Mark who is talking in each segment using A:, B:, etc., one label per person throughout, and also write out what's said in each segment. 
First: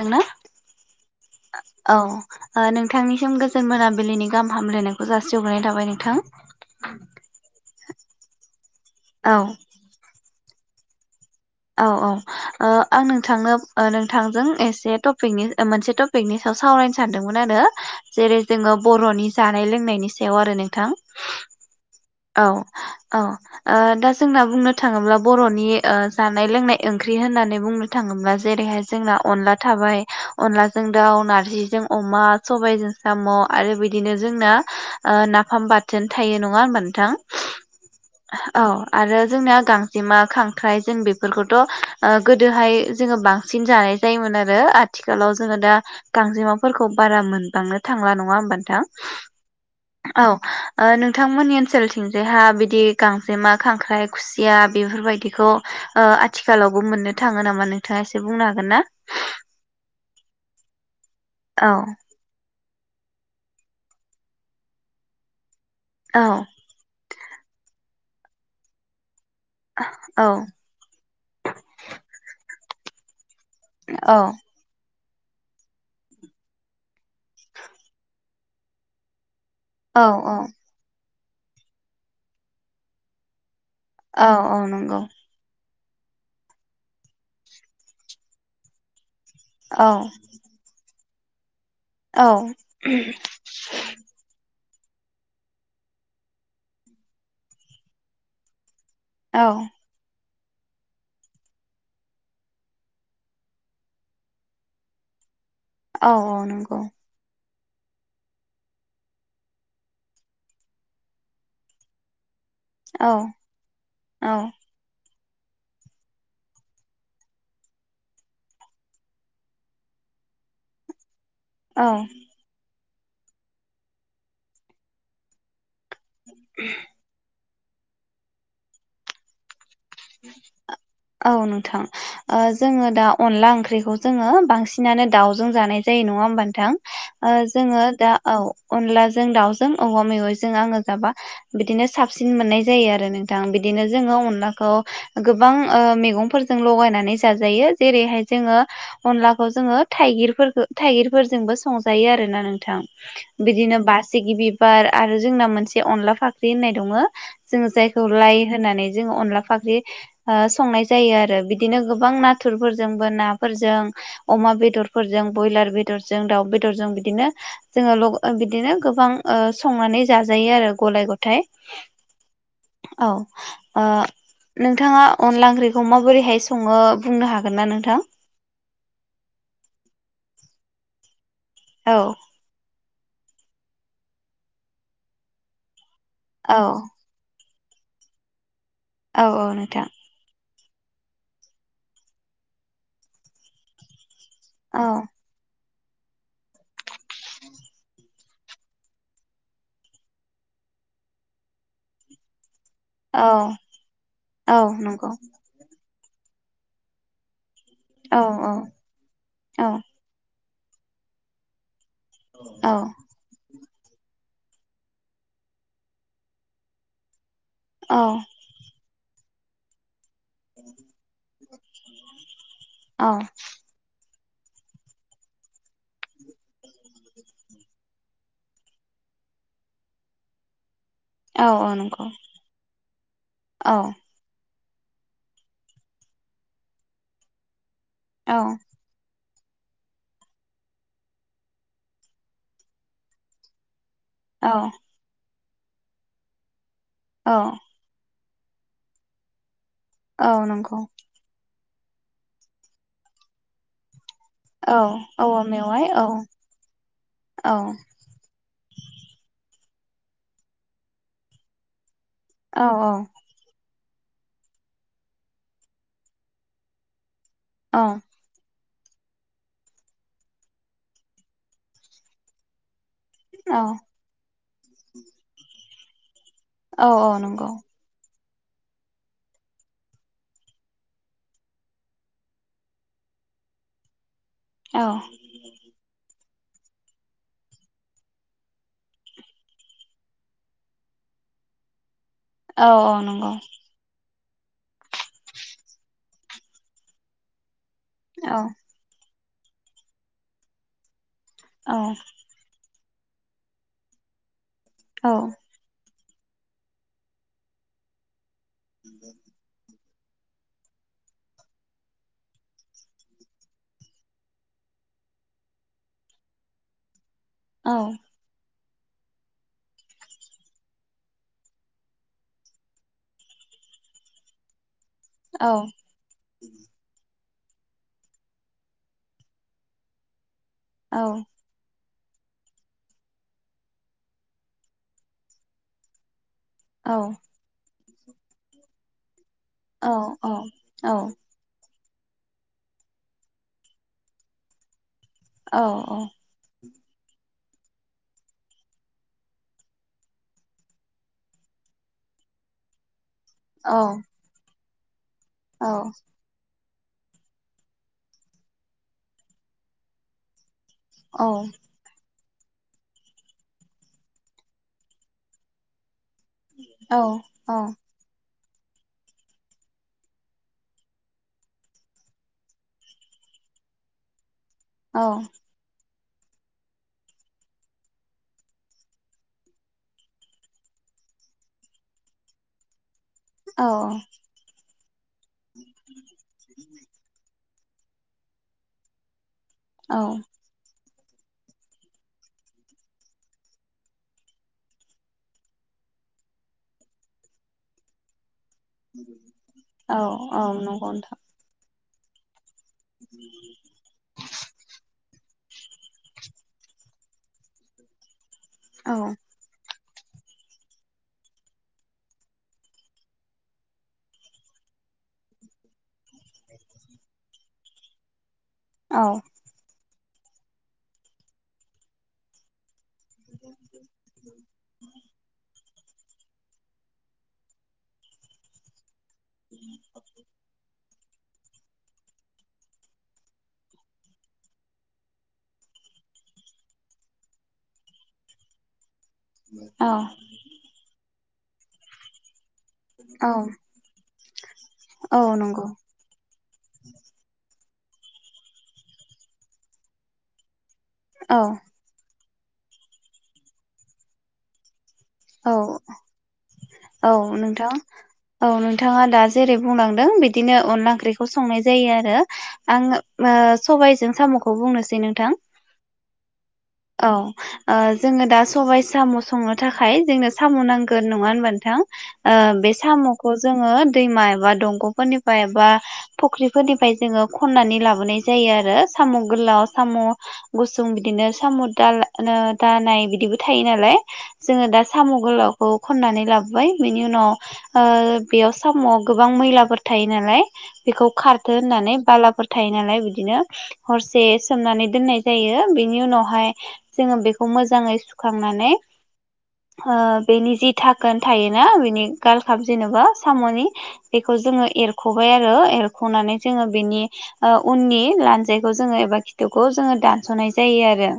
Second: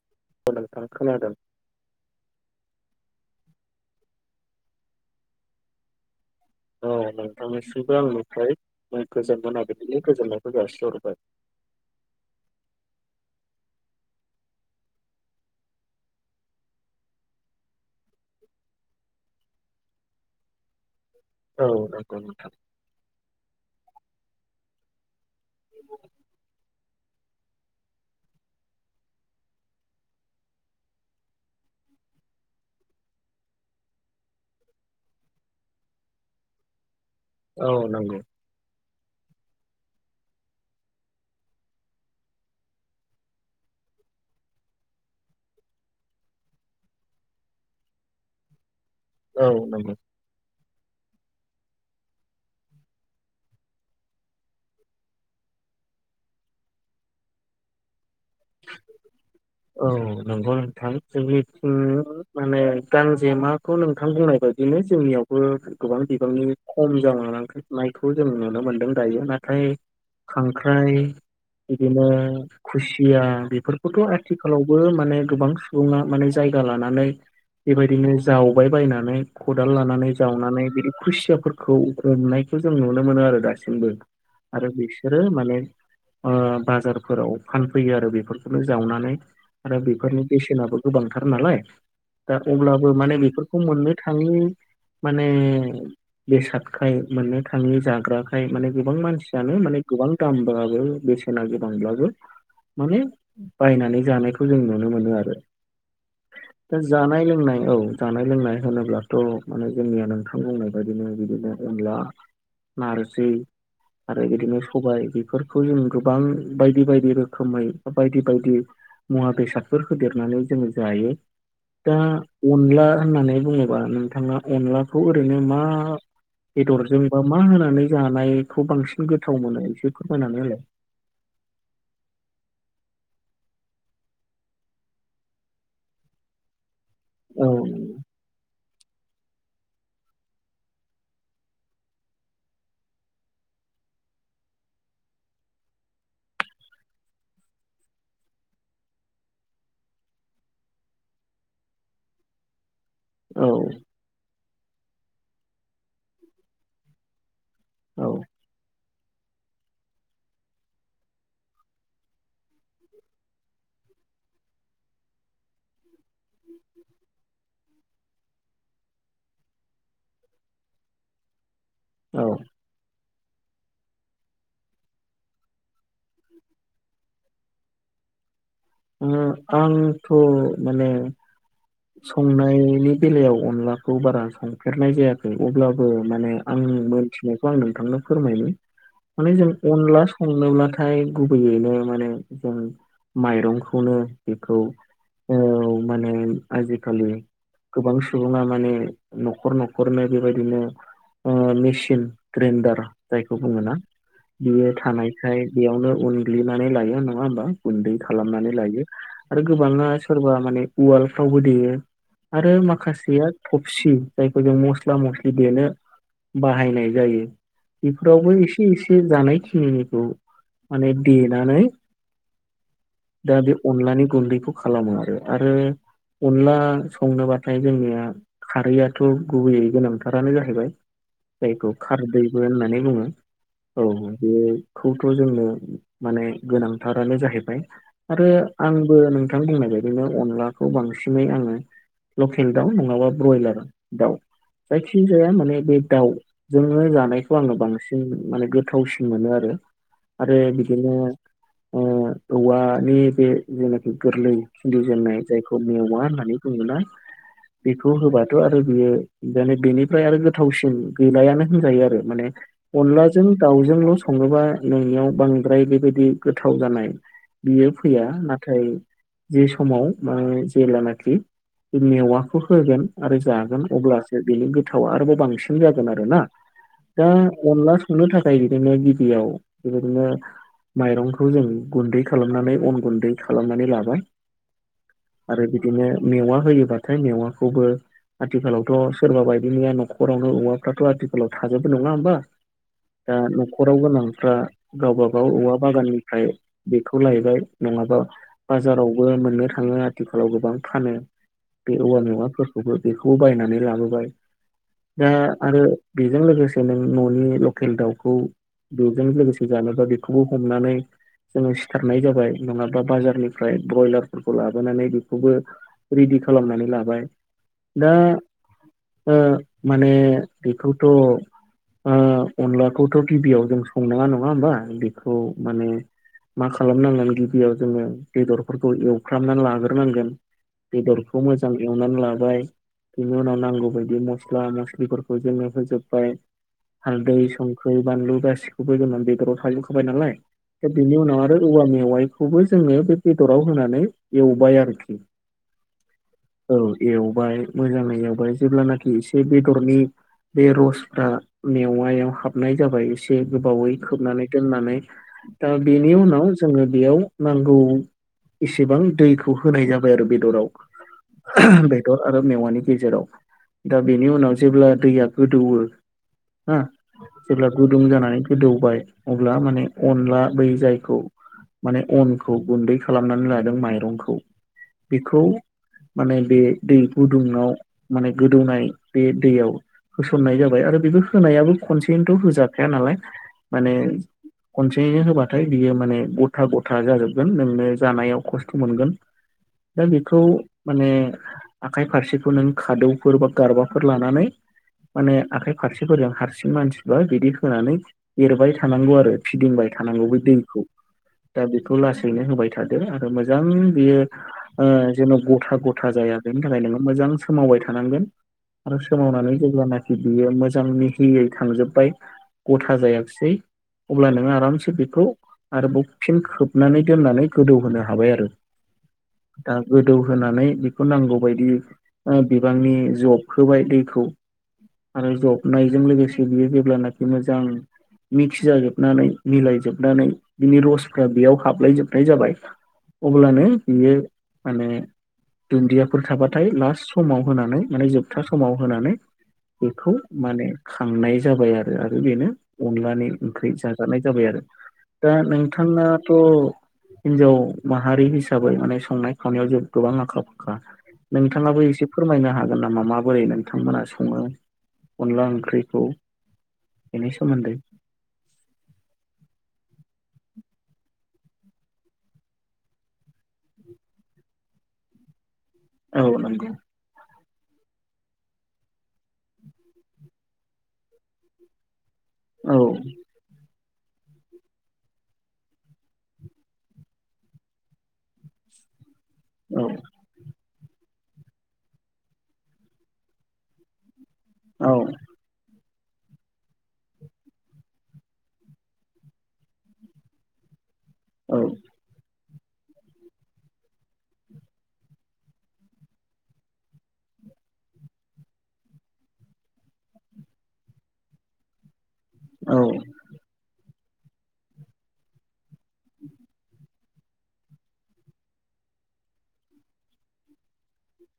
A: दोंना
B: औ नोंथां खोनादों।
A: ओ औ ओ नोंथांनिसिम गोजोन मोनाबिलिनि गाहाम हामलायनायखौ जासि हग्रोनाय थाबाय नोंथां।
B: नोंनिसिमबो आंनिफ्राय
A: औ
B: गोजोन मोनाबिलिनि गोजोननायखौ जासिहरबाय।
A: औ औ ओ आं नोंथांनो नोंथांजों एसे टपिकनि मोनसे ट' पिकनि साव सावरायनो सानदोंमोन आरो। जेरै जोङो बर'नि जानाय लोंनायनि सायाव आरो नोंथां।
B: औ नंगौ
A: औ
B: नोंथां।
A: औ ओ दा जोंना बुंनो थाङोब्ला बर'नि ओ होननाय ओंख्रि होननानै बुंनो थाङोब्ला जेरैहाय जोंना अनला थाबाय अनलाजों दाउ' नारजिजों अमा, सबायजों साम' आरो बिदिनो जोंना नाफाम बाथोन थायो नङा होनबा नों थां?
B: औ नंगौ
A: औ आरो जोंनिया गांजेमा, खांख्राइ जों बेफोरखौथ' ओ गोदोहाय जोङो बांसिन जानाय जायोमोन आरो आथिखालाव जोङो दा गांजेमाफोरखौ बारा मोनबांनो थांला नङा होमबा नोंथां?
B: औ नंगौ
A: औ ओ नोंथांमोननि ओनसोलथिंजायहा बिदि गांजेमा, खांख्राइ खुसिया बेफोरबायदिखौ ओ आथिखालावबो मोननो थाङो नों थाङा एसे बुंनो हागोन ना?
B: औ नंगौ नोंथां‌
A: औ
B: जोनिथिं माने गांजेमाखौ नोंथां बुंनाय बायदिनो जोंनियावबो गोबां
A: औ
B: बिबांनि खम जालांनायखो नायखौ जों नुनो मोन्दों दायो। नाथाय
A: औ
B: खांख्र ख्राइ बिदिनो खुसिया बेफोरखौथ'
A: औ
B: आथि खालावबो माने गोबां सुबुङा माने जायगा लानानै बेबायदिनो जावबाय बायनानै खदाल
A: औ
B: लानानै
A: औ
B: जावनानै बिदि खुसियाफोरखौ हमनायखौ जों नुनो मोनो आरो दासिमबो।
A: औ औ
B: आरो
A: नंगौ
B: बिसोरो माने ओ बाजारफोराव फान फैयो आरो बेफोरखौनो जावनानै आरो
A: औ
B: बेफोरनि बेसेनाबो गोबांथार नालाय।
A: औ
B: दा अब्लाबो माने बेफोरखौ मोननो थाङि माने बेसादखाय मोननो थाङि जाग्राखाय माने गोबां मान
A: औ
B: सियानो माने गोबां दामब्लाबो, बेसेना गोबांब्लाबो माने बायनानै जानायखौ जों नुनो मोनो आरो।
A: औ औ
B: दा
A: नंगौ।
B: जानाय लोंनाय औ जानाय लोंनाय होनोब्लाथ' माने जोंनिया नोंथां बुंनाय बायदिनो बिदिनो अनला
A: औ
B: नारजि आरो
A: औ
B: बिदिनो सबाय बेफोरखौ जों गोबां बायदि बायदि रोखोमै बायदि बायदि मुवा बेसादफोर होदेरनानै जों जायो।
A: औ
B: दा अनला होननानै बुङोबा नोंथाङा अनलाखौ ओरैनो मा बेदरजों बा मा होनानै जानायखौ बांसिन गोथाव मोनो एसे फोरमायनानै होलाय।
A: औ नोंथां। ओ जोङो दा अनला ओंख्रिखौ जोङो बांसिनानो दाउजों जानाय जायो नङा होमबा नोंथां? ओ
B: औ
A: जोङो दा औ अनलाजों दाउजों औवा मेवाइजों आङो जाबा बिदिनो साबसिन मोननाय जायो आरो नोंथां। बिदिनो जोङो अनलाखौ गोबां ओ मैगंफोरजों लगायनानै जाजायो जेरैहाय जोङो अनलाखौ जोङो थाइगिरफोरखौ थाइगिरफोरजोंबो संजायो आरोना नोंथां।
B: औ
A: बिदिनो बासिगि बिबार आरो जोंना मोनसे अनला फाख्रि होननाय दङो। जोङो
B: औ
A: जायखौ लाइ होनानै जोङो अनला फाख ओ संनाय जायो आरो। बिदिनो गोबां नाथुरफोरजोंबो, नाफोरजों अमा बेदरफोरजों, ब्रयलार बेदरजों, दाउ बेदरजों बिदिनो जोङो ल' बिदिनो गोबां ओ संनानै जाजायो आरो गलाय गथाइ।
B: औ।
A: औ ओ नोंथाङा अनला ओंख्रिखौ माबोरैहाय सङो बुंनो हागोन ना नोंथां?
B: ओम आंथ' माने
A: औ
B: संनायनि बेलायाव अनलाखौ बारा संफेरनाय जायाखै। अब्ला बो माने
A: औ
B: आं मोनथिनायखौ आं नोंथांनो फोरमायनि
A: औ
B: माने जों
A: औ नोंथां
B: अनला संनोब्लाथाय गुबैयैनो माने जों माइरंखौनो बेखौ
A: औ
B: औ माने आजिखालि गोबां सुबुङा माने न'खर न'खरनो बेबायदिनो ओ मेचिन ग्रेन्दार
A: औ
B: जायखौ बुङोना,
A: औ
B: बियो
A: नंगौ
B: थानायखाय बेयावनो उनग्लिनानै लायो नङा होमबा? गुन्दै
A: औ
B: खालामनानै लायो आरो
A: औ
B: गोबाङा सोरबा माने उवालफ्रावबो देयो। आरो
A: औ
B: माखासेया थफसि जायखौ जों मस्ला मस्लि देनो बाहायनाय जायो।
A: औ
B: बेफोरावबो एसे एसे जानाय खिनिनिखौ माने देनानै
A: औ
B: दा बे अनलानि गुन्दैखौ खालामो आरो। आरो अनला संनोबाथाय जोंनिया खारैयाथ' गुबैयै गोनांथारानो जाहैबाय।
A: औ
B: जायखौ
A: औ नंगौ
B: खारदैबो होननानै बुङो औ। बेखौथ' जोंनो माने गोनांथारानो जाहैबाय। आरो
A: औ
B: आंबो नोंथां बुंनाय बायदिनो अनलाखौ बांसिन सिनै आङो लकेल दाउ नङाबा ब्रयलार दाउ
A: औ।
B: खि जाया माने बे दाउजोंनो
A: औ
B: जानायखौ आङो बांसिन माने गोथावसिन मोनो आरो।
A: औ
B: आरो
A: नंगौ
B: बिदिनो ओ औवानि बे जेनाखि गोरलै
A: औ
B: खिन्दु जेननाय
A: औवा
B: जायखौ
A: मेवाइ
B: मेवा
A: औ
B: होननानै बुङोना
A: औ
B: बेखौ खौहोबाथ' आरो बियोे बेनिफाय आरो गोथावसिन गैलायानो होनजायो आरो माने।
A: औ
B: अनलाजों दाउजोंल' सङोबा नोंनियाव बांद्राय बेबायदि गोथाव जानाय बियो
A: औ
B: फैया नाथाय जि समाव जेेलानाखि बे मेवाखौ होगोन आरो
A: औ
B: जागोन अब्ला सो बेनि गोथावा आरोबाव बांसिन जागोन आरोना
A: औ
B: दा
A: औ नंगौ
B: अनला संनो थाखाय बिदिनो गिबियाव बेबायदिनो माइरंखौ जों गुन्दै खालामनानै अन गुन्दै खालामनानै लाबाय।
A: औ।
B: आरो बिदिनो मेवा होयोबाथाय मेवाखौबो आथिखालावथ' सोरबा बायदिनिया नख'रावनो औवाफ्राथ' आथिखालाव थाजोबो नङा होमबा।
A: औ औ
B: दा
A: नंगौ
B: न ख'राव गोनांफ्रा गावबागाव औवा बागाननिफ्राय बेखौ लायबाय नङाबा
A: औ
B: बाजारावबो मोननो थाङो आथिखालाव गोबां फानो
A: औ
B: बे औवा मेवाफोर खौबो बेखौ बायनानै लाबोबाय दा
A: औ
B: आरो बेजों लोगोसे नों न'नि लकेल दाउखौ बेजों लोगोसे जानोबा बे खौ हमनानै जों सिथारनाय जाबाय नङाबा बाजारनिफ्राय बयलारफोरखौ ला- बोनानै बेखौबो रेडि खालामनानै लाबाय
A: औ
B: दा ओ माने बेखौथ' ओ अनलाखौथ' गिबिआव जों संनाङा नङा होमबा। बेखौ
A: औ
B: माने मा खालामनांगोन गिबियाव जोङो बेदरफोरखौ एव फ्रामना लागोरनांगोन बेदरखौ मो जां एवनानै लाबाय बिनि उनाव नांगौ बायदि मस्ला मस्लिफोरखौ जोङो होजोबबाय। हालदै संख्रि बानलु गासिखौबो जोंना बेदराव थाजोब खाबाय नालाय बिनि उनाव आरो औवा मेवाइखौबो जोङो बे बेदराव होनानै एवबाय आरोखि।
A: औ औ।
B: औ एवबाय मोजाङै एवबाय जेब्लानाखि एसे बेदरनि बे रसफ्रा मेवायाव हाबनाय जाबाय एसे गोबावै खोबनानै दोननानै दा
A: औ
B: बेनि उनाव जोङो बेयाव नांगौ एसेबां दैखौ होनाय जाबाय आरो बेदराव। बे दर आरो मेवानि गेजेराव दा बेनि उनाव जेब्ला दैया गोदौवो जेब्ला गुदुं
A: औ
B: जानानै गोदौबाय अब्ला माने अनला बै जायखौ माने अनखौ गुन्दै खालामनानै लादों माइरंखौ बेखौ माने बे दै गुदुंआव माने गोदौनाय बे दैयाव होसननाय जाबाय आरो बेबो होनायाबो खनसेयैनोथ होजाखाया नालाय माने खनसेयैनो होबाथाय बियो माने गथा गथा जाजोबगोन नोंनो जानायाव खस्थ' मोनगोन दा बेखौ
A: औ
B: माने आखाइ फारसेखौ नों खादौफोर बा गारबाफोर लानानै माने आखाइ फारसेफोरजों हारसिं मानसिब्ला बिदि होनानै एरबाय थानांगौ आरो फिदिंबाय
A: औ
B: थानांगौ बे दैखौ
A: नंगौ नोंथां
B: दा बेखौ लासैनो होबाय थाद आरो बियो जेन' गथा गथा जाया बेनि थाखाय नोङो मोजां सोमावबाय थानांगोन आरो
A: औ
B: सोमावनानै जेब्लानोखि बियो मोजां मिहियै थांजोबबाय गथा जायाखसै अब्ला नोङो आरामसे बेखौ आरोबाव फिन खोबनानै दोननानै गोदौहोनो हाबाय आरो ओ
A: औ
B: दा गोदौ होनानै बेखौ नांगौ बायदि बिबांनि जबखोबाय दैखौ आरो जबनाय जों लोगोसे बियो जेब्लानाखि मोजां मिक्स जाजोबनानै मिलाय जोबनानै बिनि रसफ्रा बेयाव हाबलायजोबनाय जाबाय अब्लानो बियो माने दुन्दियाफोर थाबाथाय लास्ट समाव होनानै माने जोबथा समाव होनानै
A: औ
B: बेखौ माने खांनाय जाबाय आरो आरो बेनो अनलानि
A: औ
B: ओंख्रि जाग नाय जाबाय आरो दा
A: औ नंगौ
B: नोंथाङाथ' हिनजाव माहारि हिसाबै माने संनाय खावनायाव जों गोबां आखा फाखा
A: औ
B: नोंथाङाबो एसे फोरमायनो हागोन नामा माबोरै नोंथांमोना सङो अनला
A: औ
B: ओंख्रिखौ बेनि
A: औ
B: सोमोन्दै
A: नोंथां औ नोंथाङा दा जेरै बुंलांदों बिदिनो अनला ओंख्रिखौ संनाय जायो आरो आं सबायजों सामुखौ बुंनोसै नोंथां
B: औ नं
A: औ जोङो दा सबाय साम' संनो थाखाय गाय जोंनो सामु नांगोन नङा होनबा नोंथां
B: औ
A: बे सामु खौ जोङो दैमा एबा दंग'फोरनिफ्राय एबा फुख्रिफोरनिफ्राय जोङो खन्नानै लाबोनाय जायो आरो सामु'
B: औ
A: गोलाव सामु' गुसुं बिदिनो साम' दा दानाय बिदिबो थायो नालाय जोङो
B: औ
A: दा साम' गोलावखौ खननानै लाबोबाय बिनि उनाव ओ बेयाव साम'आव गोबां मैलाफोर थायो नालाय बेखौ
B: औ
A: खारथो होननानै बालाफोर थायो नालाय बिदिनो हरसे सोमनानै दोननाय जायो बेनि उनावहाय जोङो बेखौ मोजाङै सुखांनानै ओ बेनि जि धाकोन थायोना बेनि
B: औ
A: गालगाब जेनिबा सामु'नि बिखौ जोङो एरख'बाय आरो एरख'नानै जोङो बेनि उननि लानजायखौ जोङो एबा खिथुखौ जोङो दानस'नाय जायो आरो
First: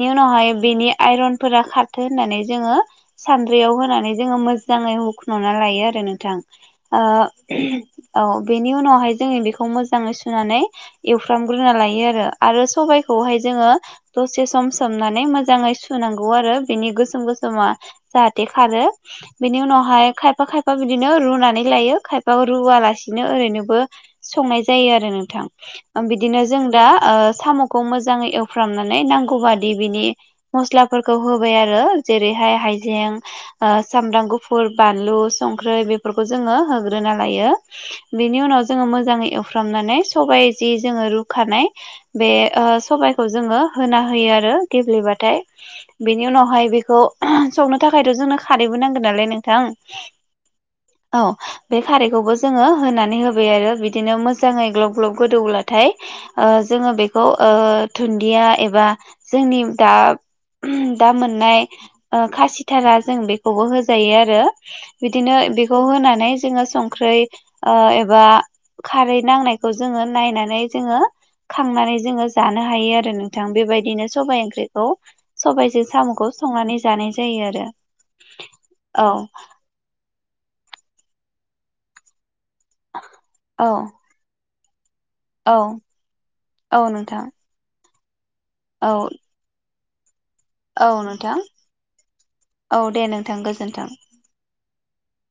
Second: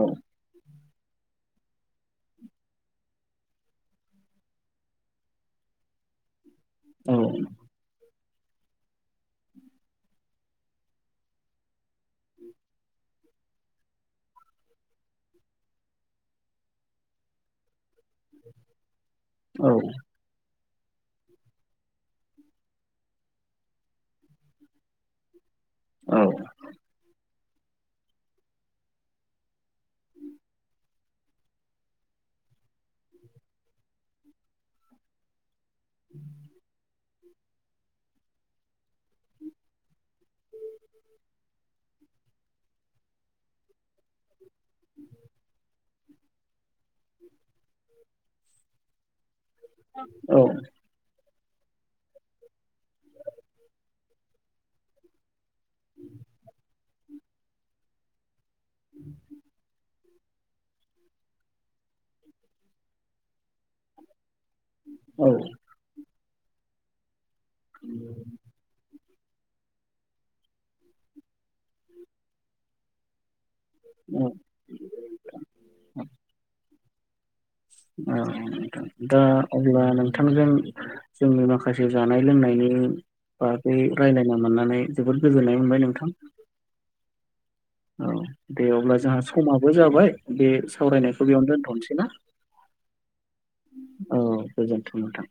B: औ
A: उनावहाय बेनि आइरनफोरा खा होननानै जोङो सानद्रियाव होनानै जोङो मोजाङै हुख्न'ना लायो आरो नोंथां ओ
B: औ
A: औ बेनि उनावहाय जोङो बेखौ मोजाङै सुनानै एवफ्रामग्रोना लायो आरो आरो सबायाइखौहाय जोङो दसे सम सोमनानै मोजाङै सुनांगौ आरो बेनि गोसोम गोसोमा जाहाथे खारो बेनि उनावहाय खायफा खायफा खायफा बिदिनो रुनानै लायो खायफा रुवलासिनो ओरैनोबो संनाय जायो आरो नोंथां बिदिनो जों दा ओ सामु'खौ मोजाङै एवफ्रामनानै नांगौ बादि बिनि मस्लाफोरखौ हो होबाइ आरो जेरैहाय हायजें ओ सामब्राम गुफुर बानलु संख्रै बेफोरखौ जोङो होग्रोना लायो बेनि उनाव जोङो मोजाङै एउफ्रामनानै सबाइ जि जोङो रूखानाइ बे ओ सबाइखौ जोङो होना होयो आरो गेब्लेबाथाय बेनि उनावहाय बेखौ संनो थाखायथ' जोंनो खारैबो नांगोन नालाय नोंथां
B: औ
A: औ बे खारैखौबो जोङो होनानै होबाय आरो बेदिनो मोजाङै ग्लब ग्लब गोदौब्लाथाय जोङो बेखौ ओ धुन्दिया एबा जोंनि दा दा मोननाय ओ खासिथारा जों बेखौबो होजायो आरो बिदिनो
B: औ
A: बेखौ होनानै जोङो संख्रै ओ एबा खारै नांनायखौ जोङो नायनानै जोङो खांनानै जोङो जानो हायो आरो थां बेबायदिनो
B: औ
A: सबाइ ओंख्रिखौ सबाइजों साम'खौ संनानै जानाय जायो आरो
B: अह
A: औ
B: दा अब्ला नोंथांजों जोंनि माखासे जानाय लोंनायनि
A: औ
B: बागै रायज्लायनो मोननानै जोबोद
A: औ
B: गोजोननाय मोनबाय नोंथां
A: औ नोंथां
B: औ दे अब्ला
A: औ
B: जोंहा समाबो जाबाय बे
A: औ
B: सावरायनायखौ
A: नोंथां
B: बेयावनो दोनथ'नोसै ना
A: औ दे नोंथां गोजोन्थों।
B: औ गोजोनथों नोंथां